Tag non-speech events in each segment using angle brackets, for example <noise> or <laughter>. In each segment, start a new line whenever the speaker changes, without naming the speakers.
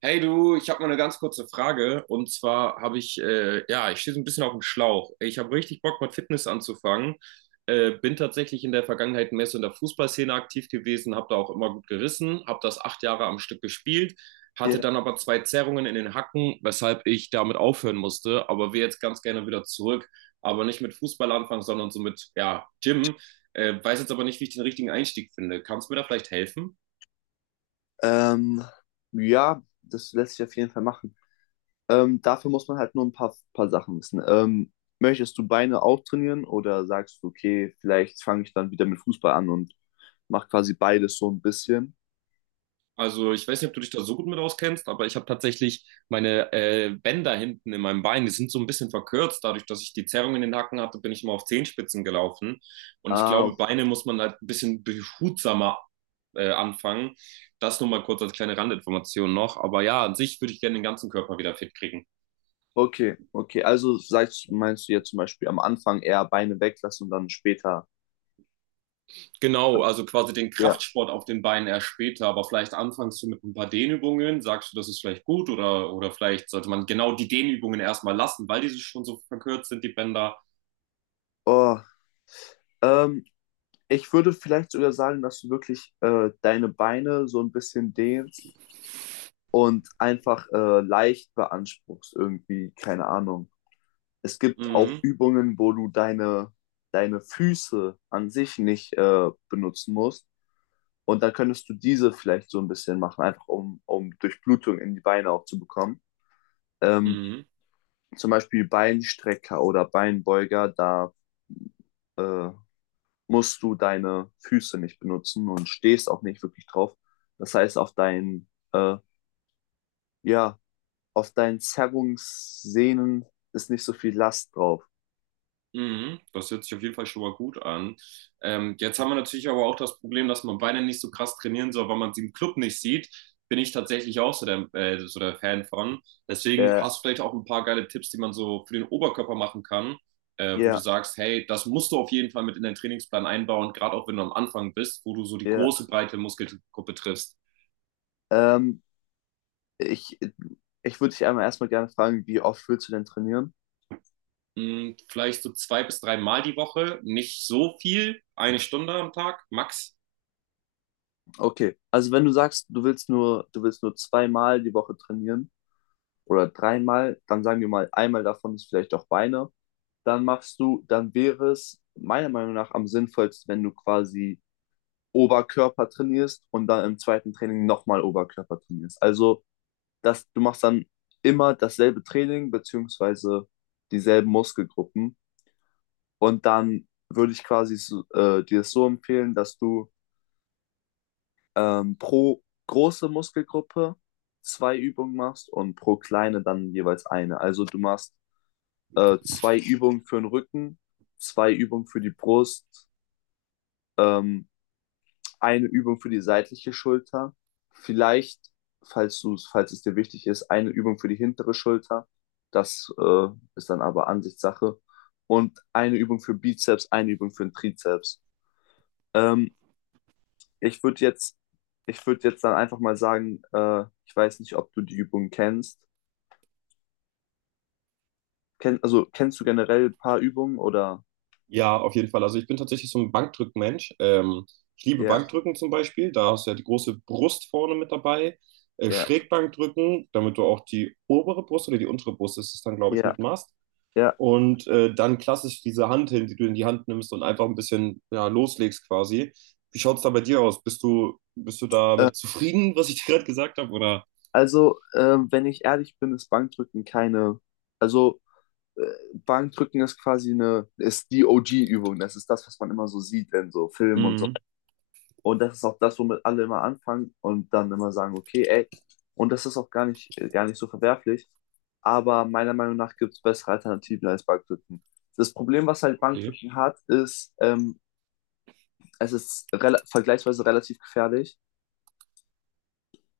Hey du, ich habe mal eine ganz kurze Frage. Und zwar habe ich, ja, ich stehe so ein bisschen auf dem Schlauch. Ich habe richtig Bock, mit Fitness anzufangen. Bin tatsächlich in der Vergangenheit mehr so in der Fußballszene aktiv gewesen, habe da auch immer gut gerissen, habe das 8 Jahre am Stück gespielt, hatte
Ja,
dann aber zwei Zerrungen in den Hacken, weshalb ich damit aufhören musste. Aber will jetzt ganz gerne wieder zurück, aber nicht mit Fußball anfangen, sondern so mit, ja, Gym. Weiß jetzt aber nicht, wie ich den richtigen Einstieg finde. Kannst du mir da vielleicht helfen?
ähm, ja, das lässt sich auf jeden Fall machen. Dafür muss man halt nur ein paar Sachen wissen. Möchtest du Beine auch trainieren oder sagst du, okay, vielleicht fange ich dann wieder mit Fußball an und mache quasi beides so ein bisschen?
Also ich weiß nicht, ob du dich da so gut mit auskennst, aber ich habe tatsächlich meine Bänder hinten in meinem Bein, die sind so ein bisschen verkürzt. Dadurch, dass ich die Zerrung in den Hacken hatte, bin ich immer auf Zehenspitzen gelaufen. Und ich
Ah,
glaube,
okay,
Beine muss man halt ein bisschen behutsamer anfangen. Das nur mal kurz als kleine Randinformation noch. Aber ja, an sich würde ich gerne den ganzen Körper wieder fit kriegen.
okay, okay. Also sagst, meinst du jetzt zum Beispiel am Anfang eher Beine weglassen und dann später?
Genau,
an-
also quasi den
Ja.
Kraftsport auf den Beinen erst später, aber vielleicht anfängst du mit ein paar Dehnübungen, sagst du, das ist vielleicht gut oder vielleicht sollte man genau die Dehnübungen erstmal lassen, weil diese schon so verkürzt sind, die Bänder.
Oh, ähm, ich würde vielleicht sogar sagen, dass du wirklich deine Beine so ein bisschen dehnst und einfach leicht beanspruchst irgendwie, keine Ahnung. Es gibt auch
Mhm.
Übungen, wo du deine Füße an sich nicht benutzen musst. Und dann könntest du diese vielleicht so ein bisschen machen, einfach um Durchblutung in die Beine auch zu bekommen. Ähm,
Mhm.
Zum Beispiel Beinstrecker oder Beinbeuger, da äh, musst du deine Füße nicht benutzen und stehst auch nicht wirklich drauf. Das heißt, ja, auf deinen Zerrungssehnen ist nicht so viel Last drauf.
Mhm, das hört sich auf jeden Fall schon mal gut an. Jetzt haben wir natürlich aber auch das Problem, dass man Beine nicht so krass trainieren soll, weil man sie im Club nicht sieht. Bin ich tatsächlich auch so der Fan von. Deswegen
Ja,
hast du vielleicht auch ein paar geile Tipps, die man so für den Oberkörper machen kann, wo du
ja,
sagst, hey, das musst du auf jeden Fall mit in deinen Trainingsplan einbauen, gerade auch wenn du am Anfang bist, wo du so die
ja.
große, breite Muskelgruppe triffst.
Ähm, ich ich würde dich einmal erstmal gerne fragen, wie oft willst du denn trainieren?
Mhm, vielleicht so zwei bis drei Mal die Woche, nicht so viel, eine Stunde am Tag, max.
Okay, also wenn du sagst, du willst nur zweimal die Woche trainieren oder dreimal, dann sagen wir mal, einmal davon ist vielleicht auch Beine, dann dann wäre es meiner Meinung nach am sinnvollsten, wenn du quasi Oberkörper trainierst und dann im zweiten Training nochmal Oberkörper trainierst. Also dass du machst dann immer dasselbe Training beziehungsweise dieselben Muskelgruppen und dann würde ich quasi so, dir das so empfehlen, dass du pro große Muskelgruppe zwei Übungen machst und pro kleine dann jeweils eine. Also du machst zwei Übungen für den Rücken, zwei Übungen für die Brust, ähm, eine Übung für die seitliche Schulter, vielleicht, falls es dir wichtig ist, eine Übung für die hintere Schulter. Das ist dann aber Ansichtssache. Und eine Übung für Bizeps, eine Übung für den Trizeps. Ähm, ich würde jetzt, ich würde jetzt dann einfach mal sagen, ich weiß nicht, ob du die Übung kennst. Also kennst du generell ein paar Übungen oder?
Ja, auf jeden Fall. Also ich bin tatsächlich so ein Bankdrückmensch. Ich liebe
Ja,
Bankdrücken zum Beispiel. Da hast du ja die große Brust vorne mit dabei. Äh,
ja,
Schrägbankdrücken, damit du auch die obere Brust oder die untere Brust ist es dann, glaube ich,
ja,
mit machst.
ja.
Und dann klassisch diese Hanteln, die du in die Hand nimmst und einfach ein bisschen ja, loslegst quasi. Wie schaut es da bei dir aus? Bist du
Äh,
damit zufrieden, was ich <laughs> dir gerade gesagt habe? Oder?
also, wenn ich ehrlich bin, ist Bankdrücken keine, also äh, Bankdrücken ist quasi ist die OG-Übung. Das ist das, was man immer so sieht in so Filmen und so.
Mhm.
Und das ist auch das, womit alle immer anfangen und dann immer sagen, okay, ey, und das ist auch gar nicht so verwerflich. Aber meiner Meinung nach gibt es bessere Alternativen als Bankdrücken. Das Problem, was halt
Okay.
Bankdrücken hat, ist, es ist rela vergleichsweise relativ gefährlich.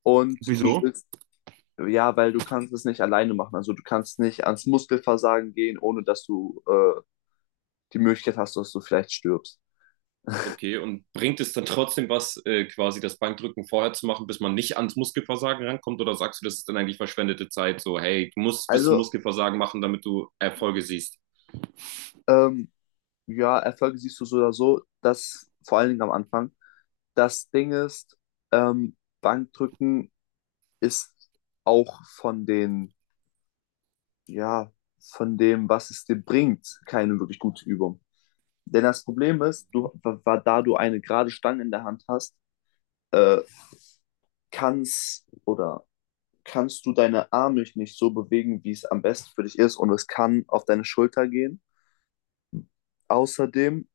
Und du
Wieso?
bist, ja, weil du kannst es nicht alleine machen. Also du kannst nicht ans Muskelversagen gehen, ohne dass du die Möglichkeit hast, dass du vielleicht stirbst.
Okay, und bringt es dann trotzdem was, quasi das Bankdrücken vorher zu machen, bis man nicht ans Muskelversagen rankommt? Oder sagst du, das ist dann eigentlich verschwendete Zeit? So, hey, du musst es bis zum
Also,
Muskelversagen machen, damit du Erfolge siehst.
ähm, ja, Erfolge siehst du so oder so, dass vor allen Dingen am Anfang. Das Ding ist, ähm, Bankdrücken ist auch ja, von dem, was es dir bringt, keine wirklich gute Übung. Denn das Problem ist,
Mhm.
da du eine gerade Stange in der Hand hast, äh, kannst oder kannst du deine Arme nicht so bewegen, wie es am besten für dich ist und es kann auf deine Schulter gehen. Außerdem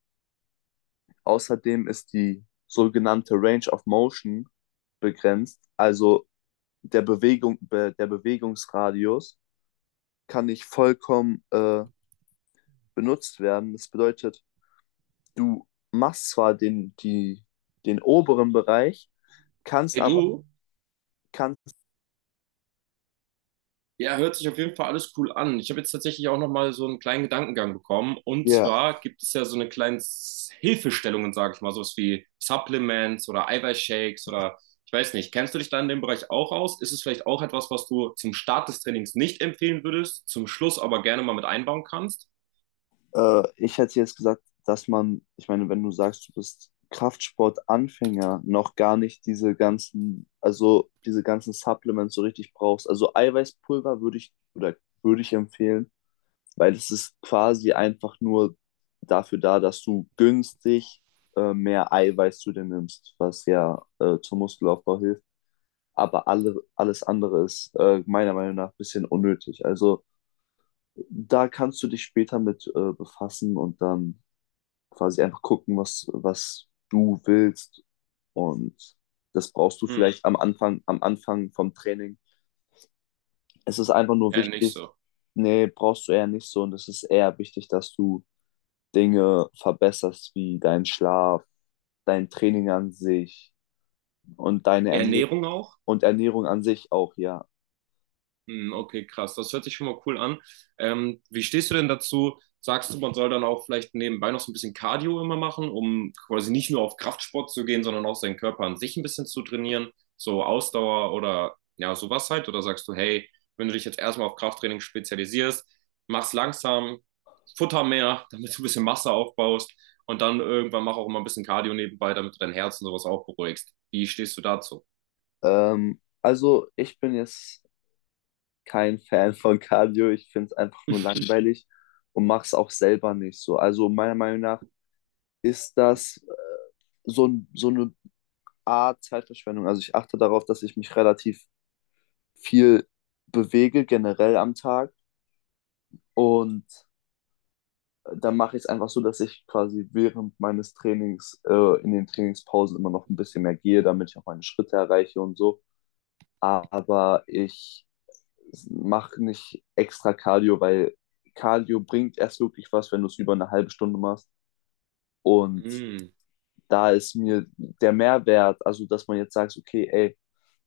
Außerdem ist die sogenannte Range of Motion begrenzt, also der Bewegungsradius kann nicht vollkommen benutzt werden. Das bedeutet, du machst zwar den oberen Bereich, kannst
Hey,
aber
du.
kannst
Ja, hört sich auf jeden Fall alles cool an. Ich habe jetzt tatsächlich auch nochmal so einen kleinen Gedankengang bekommen. Und
dir
zwar gibt es ja so eine kleine Hilfestellungen, sage ich mal, sowas wie Supplements oder Eiweißshakes oder ich weiß nicht. Kennst du dich da in dem Bereich auch aus? Ist es vielleicht auch etwas, was du zum Start des Trainings nicht empfehlen würdest, zum Schluss aber gerne mal mit einbauen kannst?
Ich hätte jetzt gesagt, dass man, ich meine, wenn du sagst, du bist Kraftsportanfänger, noch gar nicht diese ganzen, also diese ganzen Supplements so richtig brauchst. Also Eiweißpulver würde ich empfehlen, weil es ist quasi einfach nur dafür da, dass du günstig mehr Eiweiß zu dir nimmst, was ja zum Muskelaufbau hilft. Alles andere ist meiner Meinung nach ein bisschen unnötig. Also da kannst du dich später mit befassen und dann quasi einfach gucken, was du willst. Und das brauchst du
Hm.
vielleicht am Anfang vom Training. Es ist einfach nur
Eher nicht
wichtig,
so.
nee, brauchst du eher nicht so. Und es ist eher wichtig, dass du Dinge verbesserst, wie deinen Schlaf, dein Training an sich und deine Ernähr
Ernährung auch?
und Ernährung an sich auch, ja.
Hm. Okay, krass. Das hört sich schon mal cool an. Wie stehst du denn dazu? Sagst du, man soll dann auch vielleicht nebenbei noch so ein bisschen Cardio immer machen, um quasi nicht nur auf Kraftsport zu gehen, sondern auch seinen Körper an sich ein bisschen zu trainieren, so Ausdauer oder ja, sowas halt? Oder sagst du, hey, wenn du dich jetzt erstmal auf Krafttraining spezialisierst, mach's langsam, futter mehr, <laughs> damit du ein bisschen Masse aufbaust und dann irgendwann mach auch immer ein bisschen Cardio nebenbei, damit du dein Herz und sowas auch beruhigst. Wie stehst du dazu?
Also ich bin jetzt kein <laughs> Fan von Cardio. Ich finde es einfach nur
<laughs>
langweilig und mache es auch selber nicht so. Also meiner Meinung nach ist das so, so eine Art Zeitverschwendung. Also ich achte darauf, dass ich mich relativ viel bewege, generell am Tag. Und dann mache ich es einfach so, dass ich quasi während meines Trainings in den Trainingspausen immer noch ein bisschen mehr gehe, damit ich auch meine Schritte erreiche und so. Aber ich mache nicht extra Cardio, weil Cardio bringt erst wirklich was, wenn du es über eine halbe Stunde machst. Und
Mm,
da ist mir der Mehrwert, also dass man jetzt sagt, okay, ey,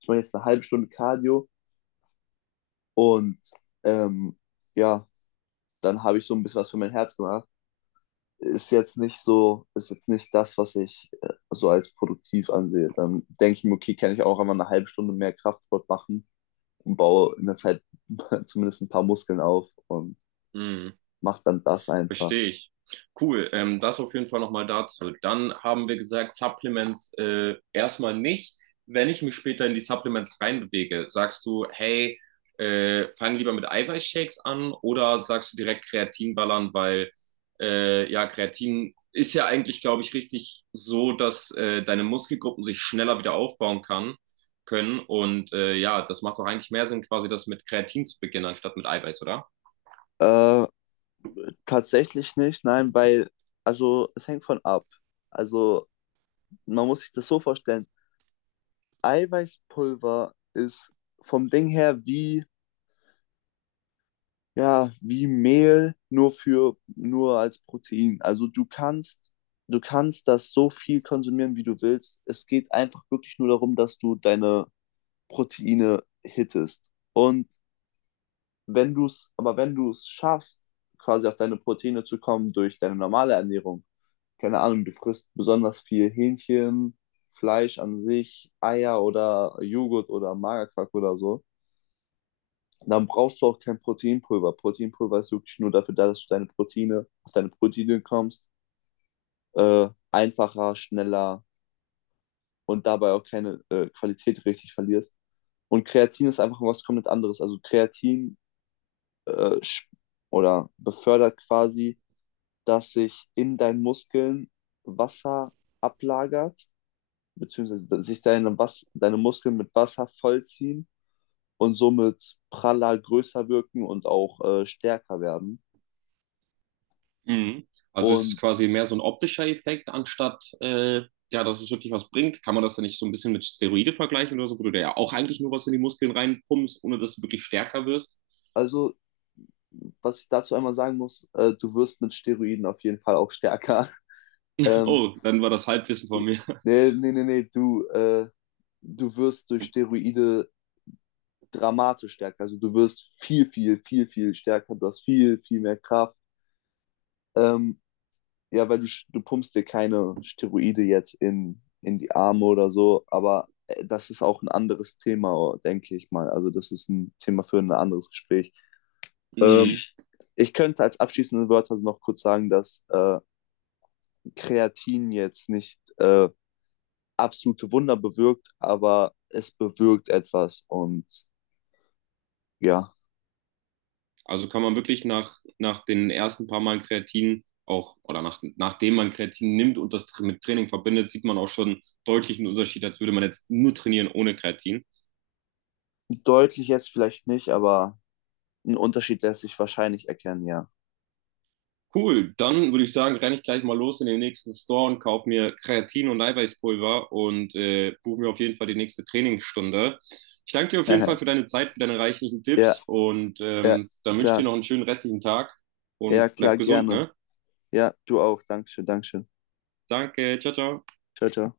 ich mache jetzt eine halbe Stunde Cardio und ähm, ja, dann habe ich so ein bisschen was für mein Herz gemacht. Ist jetzt nicht das, was ich so als produktiv ansehe. Dann denke ich mir, okay, kann ich auch einmal eine halbe Stunde mehr Kraftsport machen und baue in der Zeit <laughs> zumindest ein paar Muskeln auf und
mm.
mache dann das einfach.
Verstehe ich. Cool, das auf jeden Fall nochmal dazu. Dann haben wir gesagt, Supplements erstmal nicht. Wenn ich mich später in die Supplements reinbewege, sagst du, hey, fang lieber mit Eiweißshakes an oder sagst du direkt Kreatin ballern, weil ja, Kreatin ist ja eigentlich, glaube ich, richtig so, dass deine Muskelgruppen sich schneller wieder aufbauen kann, können. Und ja, das macht doch eigentlich mehr Sinn, quasi das mit Kreatin zu beginnen, anstatt mit Eiweiß, oder?
Äh, tatsächlich nicht, nein, also es hängt von ab. Also man muss sich das so vorstellen, Eiweißpulver ist vom Ding her wie, ja, wie Mehl, nur als Protein. Du kannst das so viel konsumieren, wie du willst. Es geht einfach wirklich nur darum, dass du deine Proteine hittest. Und wenn du es schaffst, quasi auf deine Proteine zu kommen durch deine normale Ernährung, keine Ahnung, du frisst besonders viel Hähnchen, Fleisch an sich, Eier oder Joghurt oder Magerquark oder so. Dann brauchst du auch kein Proteinpulver. Proteinpulver ist wirklich nur dafür da, dass auf deine Proteine kommst, einfacher, schneller und dabei auch keine Qualität richtig verlierst. Und Kreatin ist einfach was komplett anderes. Also Kreatin äh, sch- oder befördert quasi, dass sich in deinen Muskeln Wasser ablagert, beziehungsweise dass sich deine, Was deine Muskeln mit Wasser vollziehen und somit praller, größer wirken und auch stärker werden.
Mhm. Also ist es
Und
quasi mehr so ein optischer Effekt, anstatt ja, dass es wirklich was bringt. Kann man das dann nicht so ein bisschen mit Steroide vergleichen oder so, wo du dir ja auch eigentlich nur was in die Muskeln reinpumpst, ohne dass du wirklich stärker wirst?
Also, was ich dazu einmal sagen muss, du wirst mit Steroiden auf jeden Fall auch stärker. <laughs> Ähm,
Oh, dann war das Halbwissen von mir. <laughs>
nee, nee, nee, nee, du, äh, du wirst durch Steroide dramatisch stärker. Also, du wirst viel, viel, viel, viel stärker. Du hast viel, viel mehr Kraft. Ähm, ja, du pumpst dir keine Steroide jetzt in die Arme oder so, aber das ist auch ein anderes Thema, denke ich mal. Also, das ist ein Thema für ein anderes Gespräch. Ähm,
Mhm.
ich könnte als abschließende Wörter noch kurz sagen, dass. Kreatin jetzt nicht absolute Wunder bewirkt, aber es bewirkt etwas und ja,
Also kann man wirklich nach den ersten paar Mal Kreatin auch, oder nachdem man Kreatin nimmt und das mit Training verbindet, sieht man auch schon deutlichen Unterschied, als würde man jetzt nur trainieren ohne Kreatin.
deutlich jetzt vielleicht nicht, aber ein Unterschied lässt sich wahrscheinlich erkennen, ja.
Cool, dann würde ich sagen, renne ich gleich mal los in den nächsten Store und kaufe mir Kreatin und Eiweißpulver und buche mir auf jeden Fall die nächste Trainingsstunde. Ich danke dir auf jeden Fall für
<laughs>
deine Zeit, für deine reichlichen
ja,
Tipps und
ja,
dann wünsche ich dir
klar.
noch einen schönen restlichen Tag
Ja,
und bleib
klar,
gesund,
gerne.
ne?
Ja, du auch. Dankeschön, Dankeschön.
Danke, ciao, ciao.
Ciao, ciao.